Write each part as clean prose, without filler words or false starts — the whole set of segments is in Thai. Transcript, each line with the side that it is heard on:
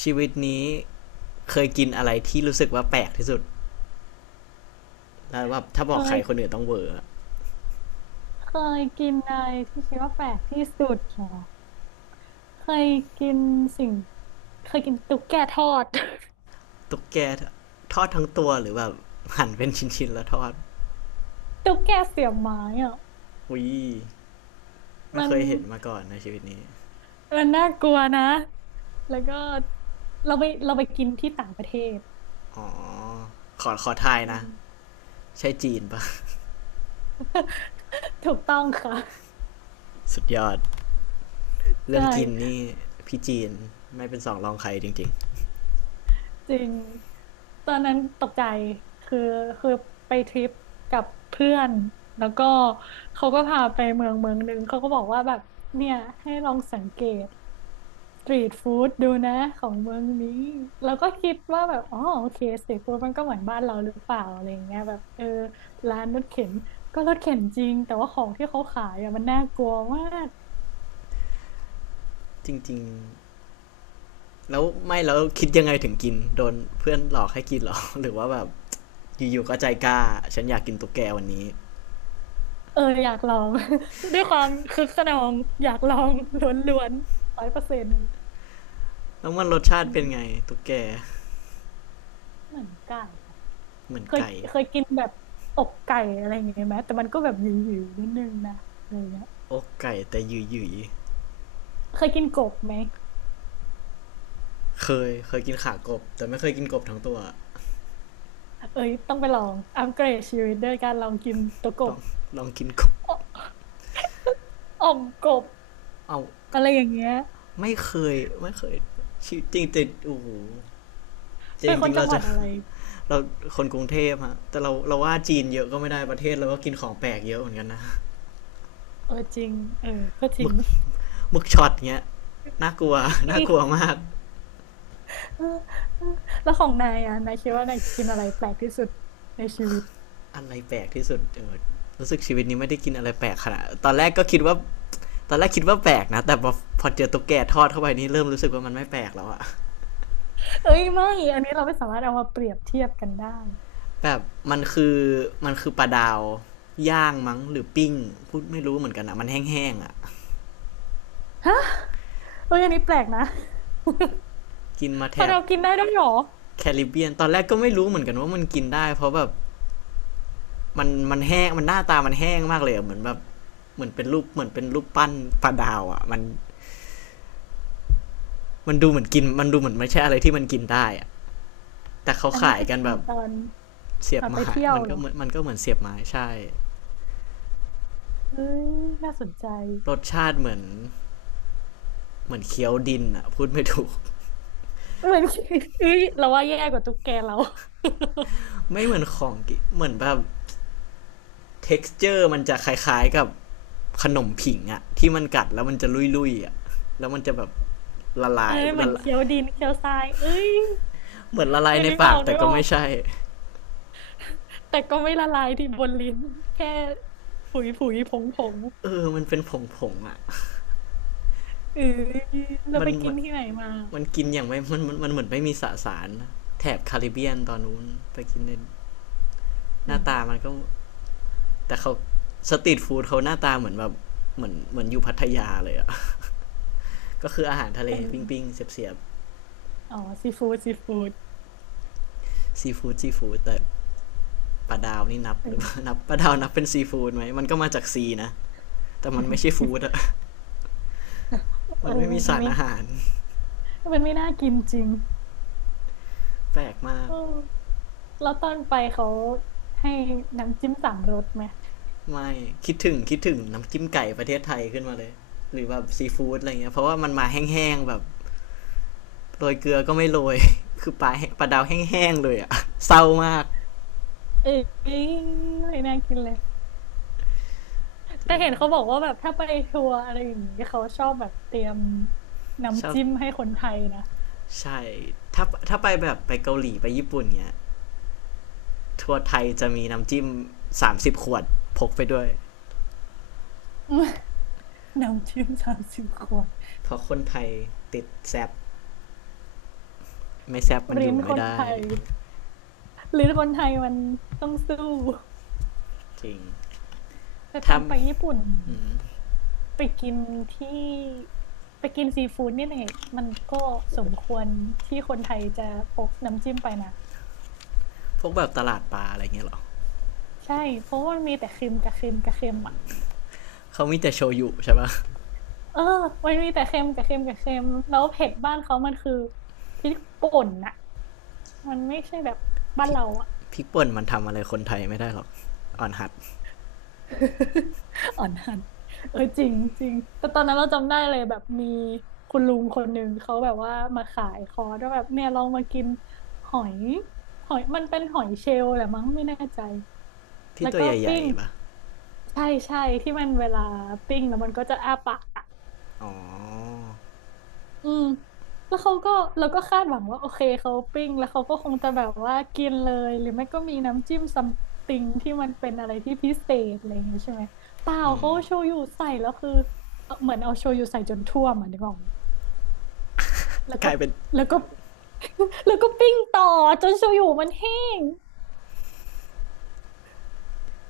left: ชีวิตนี้เคยกินอะไรที่รู้สึกว่าแปลกที่สุดแล้วแบบ
right: เค
left: ถ้าบอกใครคน
right: ย
left: อื่นต้องเวอร์อ
right: เคยกินอะไรที่คิดว่าแปลกที่สุดเหรอเคยกินสิ่งเคยกินตุ๊กแกทอด
left: ตุ๊กแกทอดทั้งตัวหรือแบบหั่นเป็นชิ้นๆแล้วทอด
right: ตุ๊กแกเสียบไม้อ่ะ
left: อุ้ยไม่
right: มั
left: เค
right: น
left: ยเห็นมาก่อนในชีวิตนี้
right: มันน่ากลัวนะแล้วก็เราไปกินที่ต่างประเทศ
left: อ๋อขอทาย
right: อื
left: นะ
right: ม
left: ใช่จีนปะ
right: ถูกต้องค่ะ
left: สุดยอด
right: ใช
left: เรื่องกิน
right: ่
left: นี่พี่จีนไม่เป็นสองรองใครจริงๆ
right: จริงตอนนั้นตกใจคือคือไปทริปกับเพื่อนแล้วก็เขาก็พาไปเมืองเมืองหนึ่งเขาก็บอกว่าแบบเนี่ยให้ลองสังเกตสตรีทฟู้ดดูนะของเมืองนี้แล้วก็คิดว่าแบบอ๋อโอเคสตรีทฟู้ดมันก็เหมือนบ้านเราหรือเปล่าอะไรอย่างเงี้ยแบบเออร้านรถเข็นก็รถเข็นจริงแต่ว่าของที่เขาขายอ่ะมันน่ากลัวมาก
left: จริงๆแล้วไม่แล้วคิดยังไงถึงกินโดนเพื่อนหลอกให้กินหรอ หรือว่าแบบอยู่ๆก็ใจกล้าฉันอยากกินตุ๊กแกวันนี้
right: เอออยากลอง ด้วยความคึกคะนองอยากลองล้วนๆ100%
left: แล้วมันรส
right: อื
left: ชาติเป็นไง
right: ม
left: ตุ๊กแก
right: เหมือนไก่อะ
left: เหมือน
right: เคย
left: ไก่
right: เคยกินแบบอกไก่อะไรอย่างเงี้ยไหมแต่มันก็แบบหยิ่ๆนิดนึงนะอะไรอย่างเงี้ย
left: อกไก่แต่หยืยย
right: เคยกินกบไหม
left: ๆเคยกินขากบแต่ไม่เคยกินกบทั้งตัว
right: เอ้ยต้องไปลองอัปเกรดชีวิตด้วยการลองกินตัวก
left: ล
right: บ
left: องลองกินกบ
right: ออ่อมกบ
left: เอา
right: อะไรอย่างเงี้ย
left: ไม่เคยไม่เคยจริงจริงโอ้โหจ
right: เป็
left: ริ
right: น
left: ง
right: ค
left: จริ
right: น
left: งๆ
right: จั
left: เรา
right: งหวั
left: จะ
right: ดอะไร
left: เราคนกรุงเทพฮะแต่เราว่าจีนเยอะก็ไม่ได้ประเทศเราก็กินของแปลกเยอะเหมือนกันนะ
right: เออจริงเออก็จ
left: ห
right: ริ
left: มึ
right: ง
left: กหมึกช็อตเงี้ยน่ากลัว น่า
right: อีก
left: กลัวมาก
right: เออเออแล้วของนายอ่ะนายคิดว่านายกินอะไรแปลกที่สุดในชีวิต
left: อะไรแปลกที่สุดเออรู้สึกชีวิตนี้ไม่ได้กินอะไรแปลกขนาดตอนแรกคิดว่าแปลกนะแต่พอเจอตุ๊กแกทอดเข้าไปนี่เริ่มรู้สึกว่ามันไม่แปลกแล้วอะ
right: เอ้ยไม่อันนี้เราไม่สามารถเอามาเปรียบเทียบกันได้
left: แบบมันคือมันคือปลาดาวย่างมั้งหรือปิ้งพูดไม่รู้เหมือนกันอะมันแห้งๆอะ
right: ฮะเอ้ยอันนี้แปลกนะ
left: กินมาแถ
right: พะ
left: บ
right: เรากินได้ด้วยเหรอ
left: แคริบเบียนตอนแรกก็ไม่รู้เหมือนกันว่ามันกินได้เพราะแบบมันแห้งมันหน้าตามันแห้งมากเลยเหมือนแบบเหมือนเป็นรูปปั้นปลาดาวอะมันมันดูเหมือนกินมันดูเหมือนไม่ใช่อะไรที่มันกินได้อะแต่เขา
right: อันนี้
left: ขาย
right: คือ
left: กัน
right: กิ
left: แบ
right: น
left: บ
right: ตอน
left: เสีย
right: ต
left: บ
right: อนไป
left: ไม้
right: เที่ยวเหรอ
left: มันก็เหมือนเสียบไม้ใช่
right: เอ้ยน่าสนใจ
left: รสชาติเหมือนเคี้ยวดินอะพูดไม่ถูก
right: เหมือนเอ้ยเราว่าแย่กว่าตุ๊กแกเรา
left: ไม่เหมือนของกินเหมือนแบบ เท็กซเจอร์มันจะคล้ายๆกับขนมผิงอะที่มันกัดแล้วมันจะลุยๆอะแล้วมันจะแบบละ ลา
right: เอ้
left: ย
right: ยเหมือ
left: ละ
right: น
left: ลาย
right: เคี้ยวดินเคี้ยวทราย เอ้ย
left: เหมือนละลา
right: เอ
left: ย
right: อ
left: ใน
right: นึกอ
left: ปา
right: อ
left: ก
right: ก
left: แต่
right: นึก
left: ก็
right: ออ
left: ไม่
right: ก
left: ใช่
right: แต่ก็ไม่ละลายที่บนลิ้น แค่ผุยผุยผงผง
left: เออมันเป็นผงๆอะ
right: เออเรา
left: มั
right: ไป
left: น
right: กิ
left: มั
right: น
left: น
right: ที่ไหนมา
left: มันกินอย่างไม่มันเหมือนไม่มีสสารนแถบคาริบเบียนตอนนู้นไปกินในห
right: เอ
left: น้าตา
right: อ
left: มันก็แต่เขาสตรีทฟู้ดเขาหน้าตาเหมือนแบบเหมือนอยู่พัทยาเลยอะก็คืออาหารทะเล
right: เป็น
left: ปิ้งๆเสียบ
right: อ๋อซีฟู้ดซีฟู้ด
left: ๆซีฟู้ดซีฟู้ดแต่ ปลาดาวนี่นับ
right: เอ
left: หรือเปล่า
right: อ
left: นับปลาดาวนับเป็นซีฟู้ดไหมมันก็มาจากซีนะ แต่มันไม่ใช่ฟู้ดอะ
right: เอ
left: มั
right: อ
left: นไม่มี
right: มัน
left: สาร
right: ไม่
left: อาหาร
right: มันไม่น่ากินจริง
left: แปลกมา
right: เอ
left: ก
right: อ แล้วตอนไปเขาให้น้ำจิ้มสามรสไหม
left: ไม่ คิดถึงน้ำจิ้มไก่ประเทศไทยขึ้นมาเลย หรือแบบซีฟู้ดอะไรเงี้ยเพราะว่ามันมาแห้งๆแบบโรยเกลือก็ไม่โรย คือปลาแห้งปลาดาวแห้งๆเลยอะ เศร้ามาก
right: เอ้ยไม่น่ากินเลย
left: จ
right: แต่
left: ริ
right: เห็น
left: ง
right: เขาบอกว่าแบบถ้าไปทัวร์อะไรอย่างงี้เขาชอบแบบเตรียม
left: ชอ
right: น้ำ
left: บ
right: จิ้มให้คนไทยนะ
left: ใช่ถ้าถ้าไปแบบไปเกาหลีไปญี่ปุ่นเงี้ยทัวร์ไทยจะมีน้ำจิ้ม30 ขวดพกไปด้วย
right: น้ำจิ้ม30 ขวด
left: เพราะคนไทยติดแซบไม่แซบมันอ
right: ลิ้
left: ยู่
right: นค
left: ไม่
right: นไท
left: ได้
right: ยลิ้นคนไทยมันต้องสู้
left: จริง
right: แต่ตอ
left: ทำ
right: นไปญี่ปุ่นไปกินที่ไปกินซีฟู้ดนี่แหละมันก็สมควรที่คนไทยจะพกน้ำจิ้มไปนะ
left: พวกแบบตลาดปลาอะไรเงี้ยหรอ
right: ใช่เพราะว่ามันมีแต่เค็มกับเค็มกับเค็มอ่ะ
left: เขามีแต่โชยุใช่ปะ
right: เออมันมีแต่เค็มกับเค็มกับเค็มแล้วเผ็ดบ้านเขามันคือพริกป่นน่ะมันไม่ใช่แบบบ้า
left: พ
right: น
left: ริก
right: เราอะ
left: พริกป่นมันทำอะไรคนไทยไม่ได้หรอกอ่อนหัด
right: อ่อนหันเออจริงจริงแต่ตอนนั้นเราจำได้เลยแบบมีคุณลุงคนหนึ่งเขาแบบว่ามาขายคอร์สว่าแบบเนี่ยลองมากินหอยหอยมันเป็นหอยเชลล์แหละมั้งไม่แน่ใจ
left: ที่
right: แล้ว
left: ตัว
right: ก็
left: ใหญ่
right: ปิ้ง
left: ๆปะ
right: ใช่ที่มันเวลาปิ้งแล้วมันก็จะอ้าปากอะ
left: อ๋อ
right: อืมแล้วเขาก็เราก็คาดหวังว่าโอเคเขาปิ้งแล้วเขาก็คงจะแบบว่ากินเลยหรือไม่ก็มีน้ำจิ้มซัมติงที่มันเป็นอะไรที่พิเศษอะไรอย่างเงี้ยใช่ไหมเปล่าเขาเอาโชยุใส่แล้วคือเหมือนเอาโชยุใส่จนท่วมอ่ะนึกออกไหมแล้ว
left: ก
right: ก็
left: ลายเป็น
right: แล้วก็ แล้วก็ปิ้งต่อจนโชยุมันแห้ง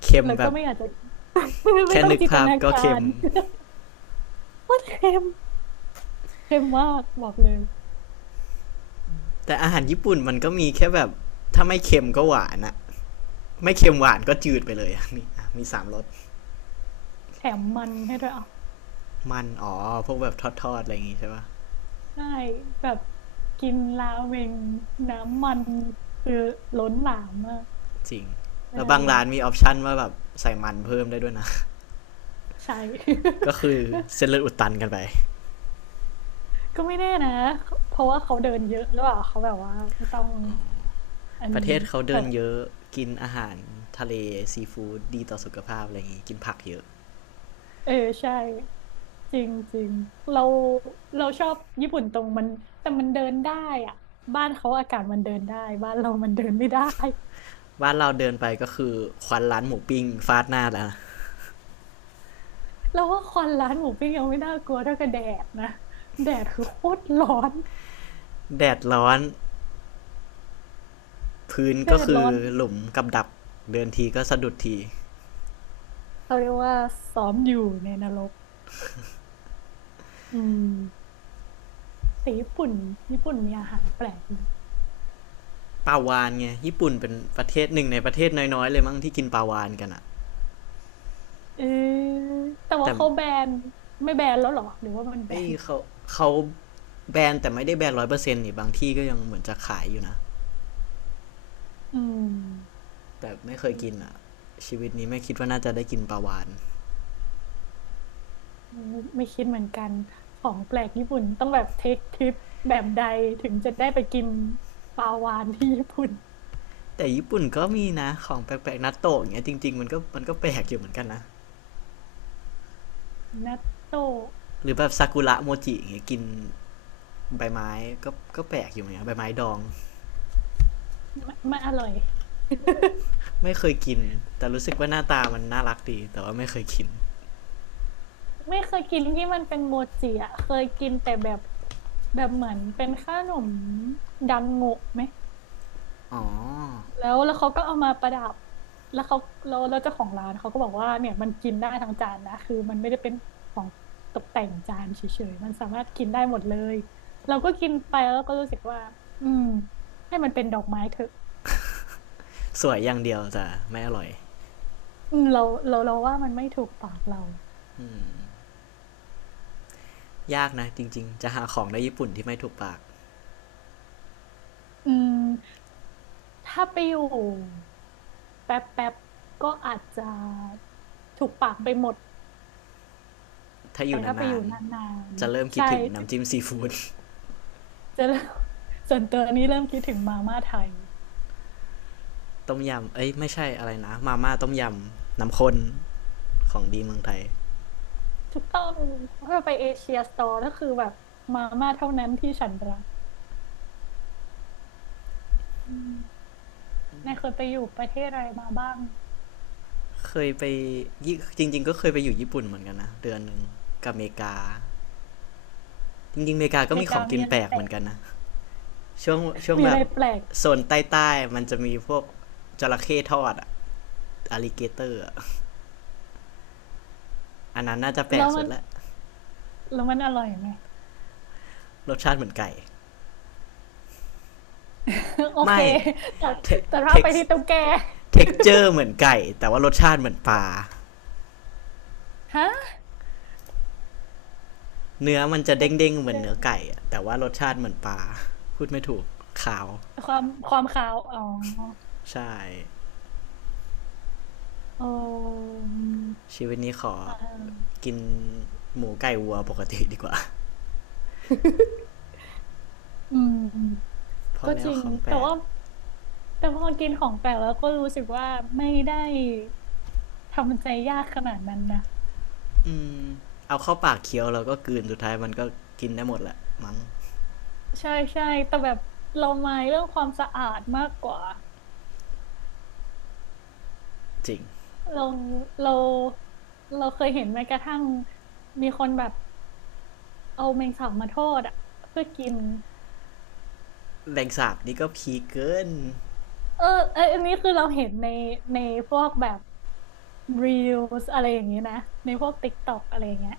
left: เค็ม
right: แล้ว
left: แบ
right: ก็
left: บ
right: ไม่อยากจะ ไม่
left: แค่
right: ต้อง
left: นึก
right: จินต
left: ภาพ
right: นา
left: ก็
right: กา
left: เค็ม
right: ร ว่าเค็มเค็มมากบอกเลย
left: แต่อาหารญี่ปุ่นมันก็มีแค่แบบถ้าไม่เค็มก็หวานอะไม่เค็มหวานก็จืดไปเลยอะ มีอ่ะมีสามรส
right: แถมมันให้ด้วยอ่ะ
left: มันอ๋อ พวกแบบทอดๆอะไรอย่างงี้ใช่ปะ
right: ใช่แบบกินราเมงน้ำมันคือล้นหลามมาก
left: จริง
right: ไม่
left: แล้ว
right: ได้
left: บาง
right: เลย
left: ร้านมีออปชันว่าแบบใส่มันเพิ่มได้ด้วยนะ
right: ใช่
left: ก็คือเส้นเลือ ดอุดตันกันไป
right: ก็ไม่แน่นะเพราะว่าเขาเดินเยอะหรือเปล่าเขาแบบว่าไม่ต้องอัน
left: ประ
right: นี้
left: เทศเขา
right: แบ
left: เดิน
right: บ
left: เยอะกินอาหารทะเลซีฟู้ดดีต่อสุขภาพอะไรอย่างงี้กินผักเยอะ
right: เออใช่จริงจริงเราเราชอบญี่ปุ่นตรงมันแต่มันเดินได้อะบ้านเขาอากาศมันเดินได้บ้านเรามันเดินไม่ได้
left: บ้านเราเดินไปก็คือควันร้านหมูปิ้งฟาดหน้าแล้วะ
right: เราว่าควันร้านหมูปิ้งยังไม่น่ากลัวเท่ากับแดดนะแดดคือโคตรร้อน
left: แดดร้อนพื้น
right: แด
left: ก็
right: ด
left: คื
right: ร้
left: อ
right: อน
left: หลุมกับดักเดินทีก็สะดุดที
right: เขาเรียกว่าซ้อมอยู่ในนรกอืมแต่ญี่ปุ่นมีอาหารแปลกไหม
left: ปลาวานไงญี่ปุ่นเป็นประเทศหนึ่งในประเทศน้อยๆเลยมั้งที่กินปลาวานกันอะ
right: เออแต่ว่า
left: แต่
right: เขาแบนไม่แบนแล้วเหรอหรือว่ามันแบ
left: เอ้ย
right: น
left: เขาแบนแต่ไม่ได้แบน100%นี่บางที่ก็ยังเหมือนจะขายอยู่นะ
right: อืม
left: แต่ไม่เคย
right: ไม่
left: กินอะชีวิตนี้ไม่คิดว่าน่าจะได้กินปลาวาน
right: ไม่ไม่คิดเหมือนกันของแปลกญี่ปุ่นต้องแบบเทคทริปแบบใดถึงจะได้ไปกินปลาวาฬที่ญี่ปุ่น
left: แต่ญี่ปุ่นก็มีนะของแปลกๆนัตโตะอย่างเงี้ยจริงๆมันก็แปลกอยู่เหมือนกันนะ
right: นัตโต
left: หรือแบบซากุระโมจิอย่างเงี้ยกินใบไม้ก็ก็แปลกอยู่เหมือนกันใบไม้ดอง
right: ไม่ไม่อร่อย
left: ไม่เคยกินแต่รู้สึกว่าหน้าตามันน่ารักดีแต่ว่าไม่เคยกิน
right: ไม่เคยกินที่มันเป็นโมจิอะเคยกินแต่แบบแบบเหมือนเป็นขนมดังโงะไหม
left: อ๋อ
right: แล้วแล้วเขาก็เอามาประดับแล้วเขาแล้วแล้วเจ้าของร้านเขาก็บอกว่าเนี่ยมันกินได้ทั้งจานนะคือมันไม่ได้เป็นของตกแต่งจานเฉยๆมันสามารถกินได้หมดเลยเราก็กินไปแล้วก็รู้สึกว่าอืมให้มันเป็นดอกไม้เถอะ
left: สวยอย่างเดียวแต่ไม่อร่อย
right: อืมเราว่ามันไม่ถูกปากเรา
left: ยากนะจริงๆจะหาของในญี่ปุ่นที่ไม่ถูกปาก
right: อืมถ้าไปอยู่แป๊บแป๊บก็อาจจะถูกปากไปหมด
left: ถ้าอ
right: แต่
left: ยู่
right: ถ้าไปอ
left: นา
right: ยู่
left: น
right: นาน
left: ๆจะเริ่ม
right: ๆ
left: คิด
right: ใช่
left: ถึง
right: จะ
left: น้ำจิ้มซีฟู้ด
right: จะเริ่มส่วนตัวนี้เริ่มคิดถึงมาม่าไทย
left: ต้มยำเอ้ยไม่ใช่อะไรนะมาม่าต้มยำน้ำข้นของดีเมืองไทย
right: ถูกต้องเพื่อไปเอเชียสโตร์ก็คือแบบมาม่าเท่านั้นที่ฉันรักอืมนายเคยไปอยู่ประเทศอะไรมาบ้าง
left: เคยไปจริงๆก็เคยไปอยู่ญี่ปุ่นเหมือนกันนะเดือนหนึ่งกับอเมริกาจริงๆอเมริกา
right: อ
left: ก็
right: เม
left: มี
right: ริ
left: ข
right: กา
left: องกิ
right: มี
left: น
right: อะไร
left: แปลก
right: แป
left: เห
right: ล
left: มือน
right: ก
left: กันนะช่วงช่วง
right: มี
left: แบ
right: อะไร
left: บ
right: แปลก
left: โซนใต้ๆมันจะมีพวกจระเข้ทอดอะอลิเกเตอร์อันนั้นน่าจะแปล
right: แล้
left: ก
right: ว
left: สุ
right: มั
left: ด
right: น
left: ละ
right: แล้วมันอร่อยไหม
left: รสชาติเหมือนไก่
right: โอเค
left: ไม่
right: แต่แต่ถ้า
left: เท็
right: ไป
left: ก
right: ที่
left: ซ์
right: ตุ๊กแก
left: เท็กเจอร์เหมือนไก่แต่ว่ารสชาติเหมือนปลา
right: ฮะ
left: เนื้อมันจะ
right: เทค
left: เด้งๆเหมื
right: เจ
left: อน
right: อ
left: เนื้อ
right: ร์
left: ไก่แต่ว่ารสชาติเหมือนปลาพูดไม่ถูกขาว
right: ความขาวอ๋อ
left: ใช่
right: เออ
left: ชีวิตนี้ขอ
right: อ่า
left: กินหมูไก่วัวปกติดีกว่า
right: อืม
left: พอ
right: ก็
left: แล้
right: จ
left: ว
right: ริง
left: ของแปล
right: แต่
left: ก
right: ว่าแต่พอกินของแปลกแล้วก็รู้สึกว่าไม่ได้ทำใจยากขนาดนั้นนะ
left: อืมเอาเข้าปากเคี้ยวเราก็กลืนสุดท้ายมันก็กินได้หมดแหละมั้ง
right: ใช่ใช่แต่แบบเราไม่เรื่องความสะอาดมากกว่า
left: จริง
right: เราเราเราเคยเห็นแม้กระทั่งมีคนแบบเอาแมงสาบมาทอดอ่ะเพื่อกิน
left: แรงสาบนี่ก็พีเกิน
right: เออเอยอันนี้คือเราเห็นในพวกแบบรีลส์อะไรอย่างนี้นะในพวกติ๊กต็อกอะไรอย่างเงี้ย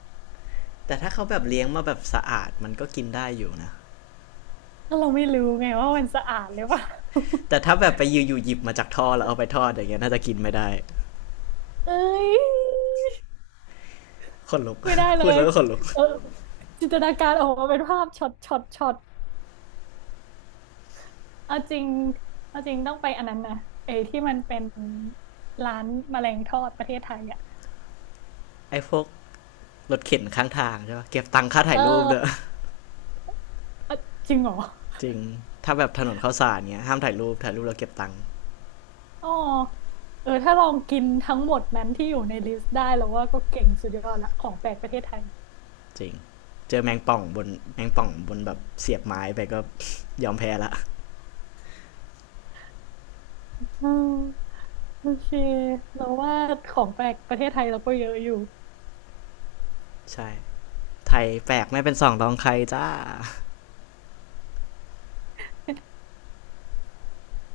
left: แต่ถ้าเขาแบบเลี้ยงมาแบบสะอาดมันก็กินได้อยู่นะ
right: แล้วเราไม่รู้ไงว่ามันสะอาดหรือเปล่า
left: แต่ถ้าแบบไปยื่อยู่หยิบมาจากท่อแล้วเอาไปทอดอย่างเงี้ยน่าจะกินไม่ได้
right: เอ้ย
left: ขนลุก
right: ไม่ได้ เล
left: พูด
right: ย
left: แล้วก็ขนลุก
right: เออจินตนาการออกมาเป็นภาพช็อตช็อตช็อต เอาจริงเอาจริงต้องไปอันนั้นนะไอ้ที่มันเป็นร้านแมลงทอดประเทศไทยอ่ะ
left: ไอ้พวกรถเข็นข้างทางใช่ปะเก็บตังค่า
right: เ
left: ถ่ายรูปเด้อ
right: ออ เอ้อจริงเหรอ
left: จริงถ้าแบบถนนข้าวสารเงี้ยห้ามถ่ายรูปถ่ายรูปแล้วเก็บตังค์
right: อ๋อเออถ้าลองกินทั้งหมดนั้นที่อยู่ในลิสต์ได้แล้วว่าก็เก่งสุดยอดละของแปลกประเทศไทย
left: จริงเจอแมงป่องบนแมงป่องบนแบบเสียบไม้ไปก็ยอมแพ้ละ
right: อืมโอเคเราว่าของแปลกประเทศไทยเราก็เยอะอยู่
left: ใช่ไทยแปลกไม่เป็นสองรองใครจ้า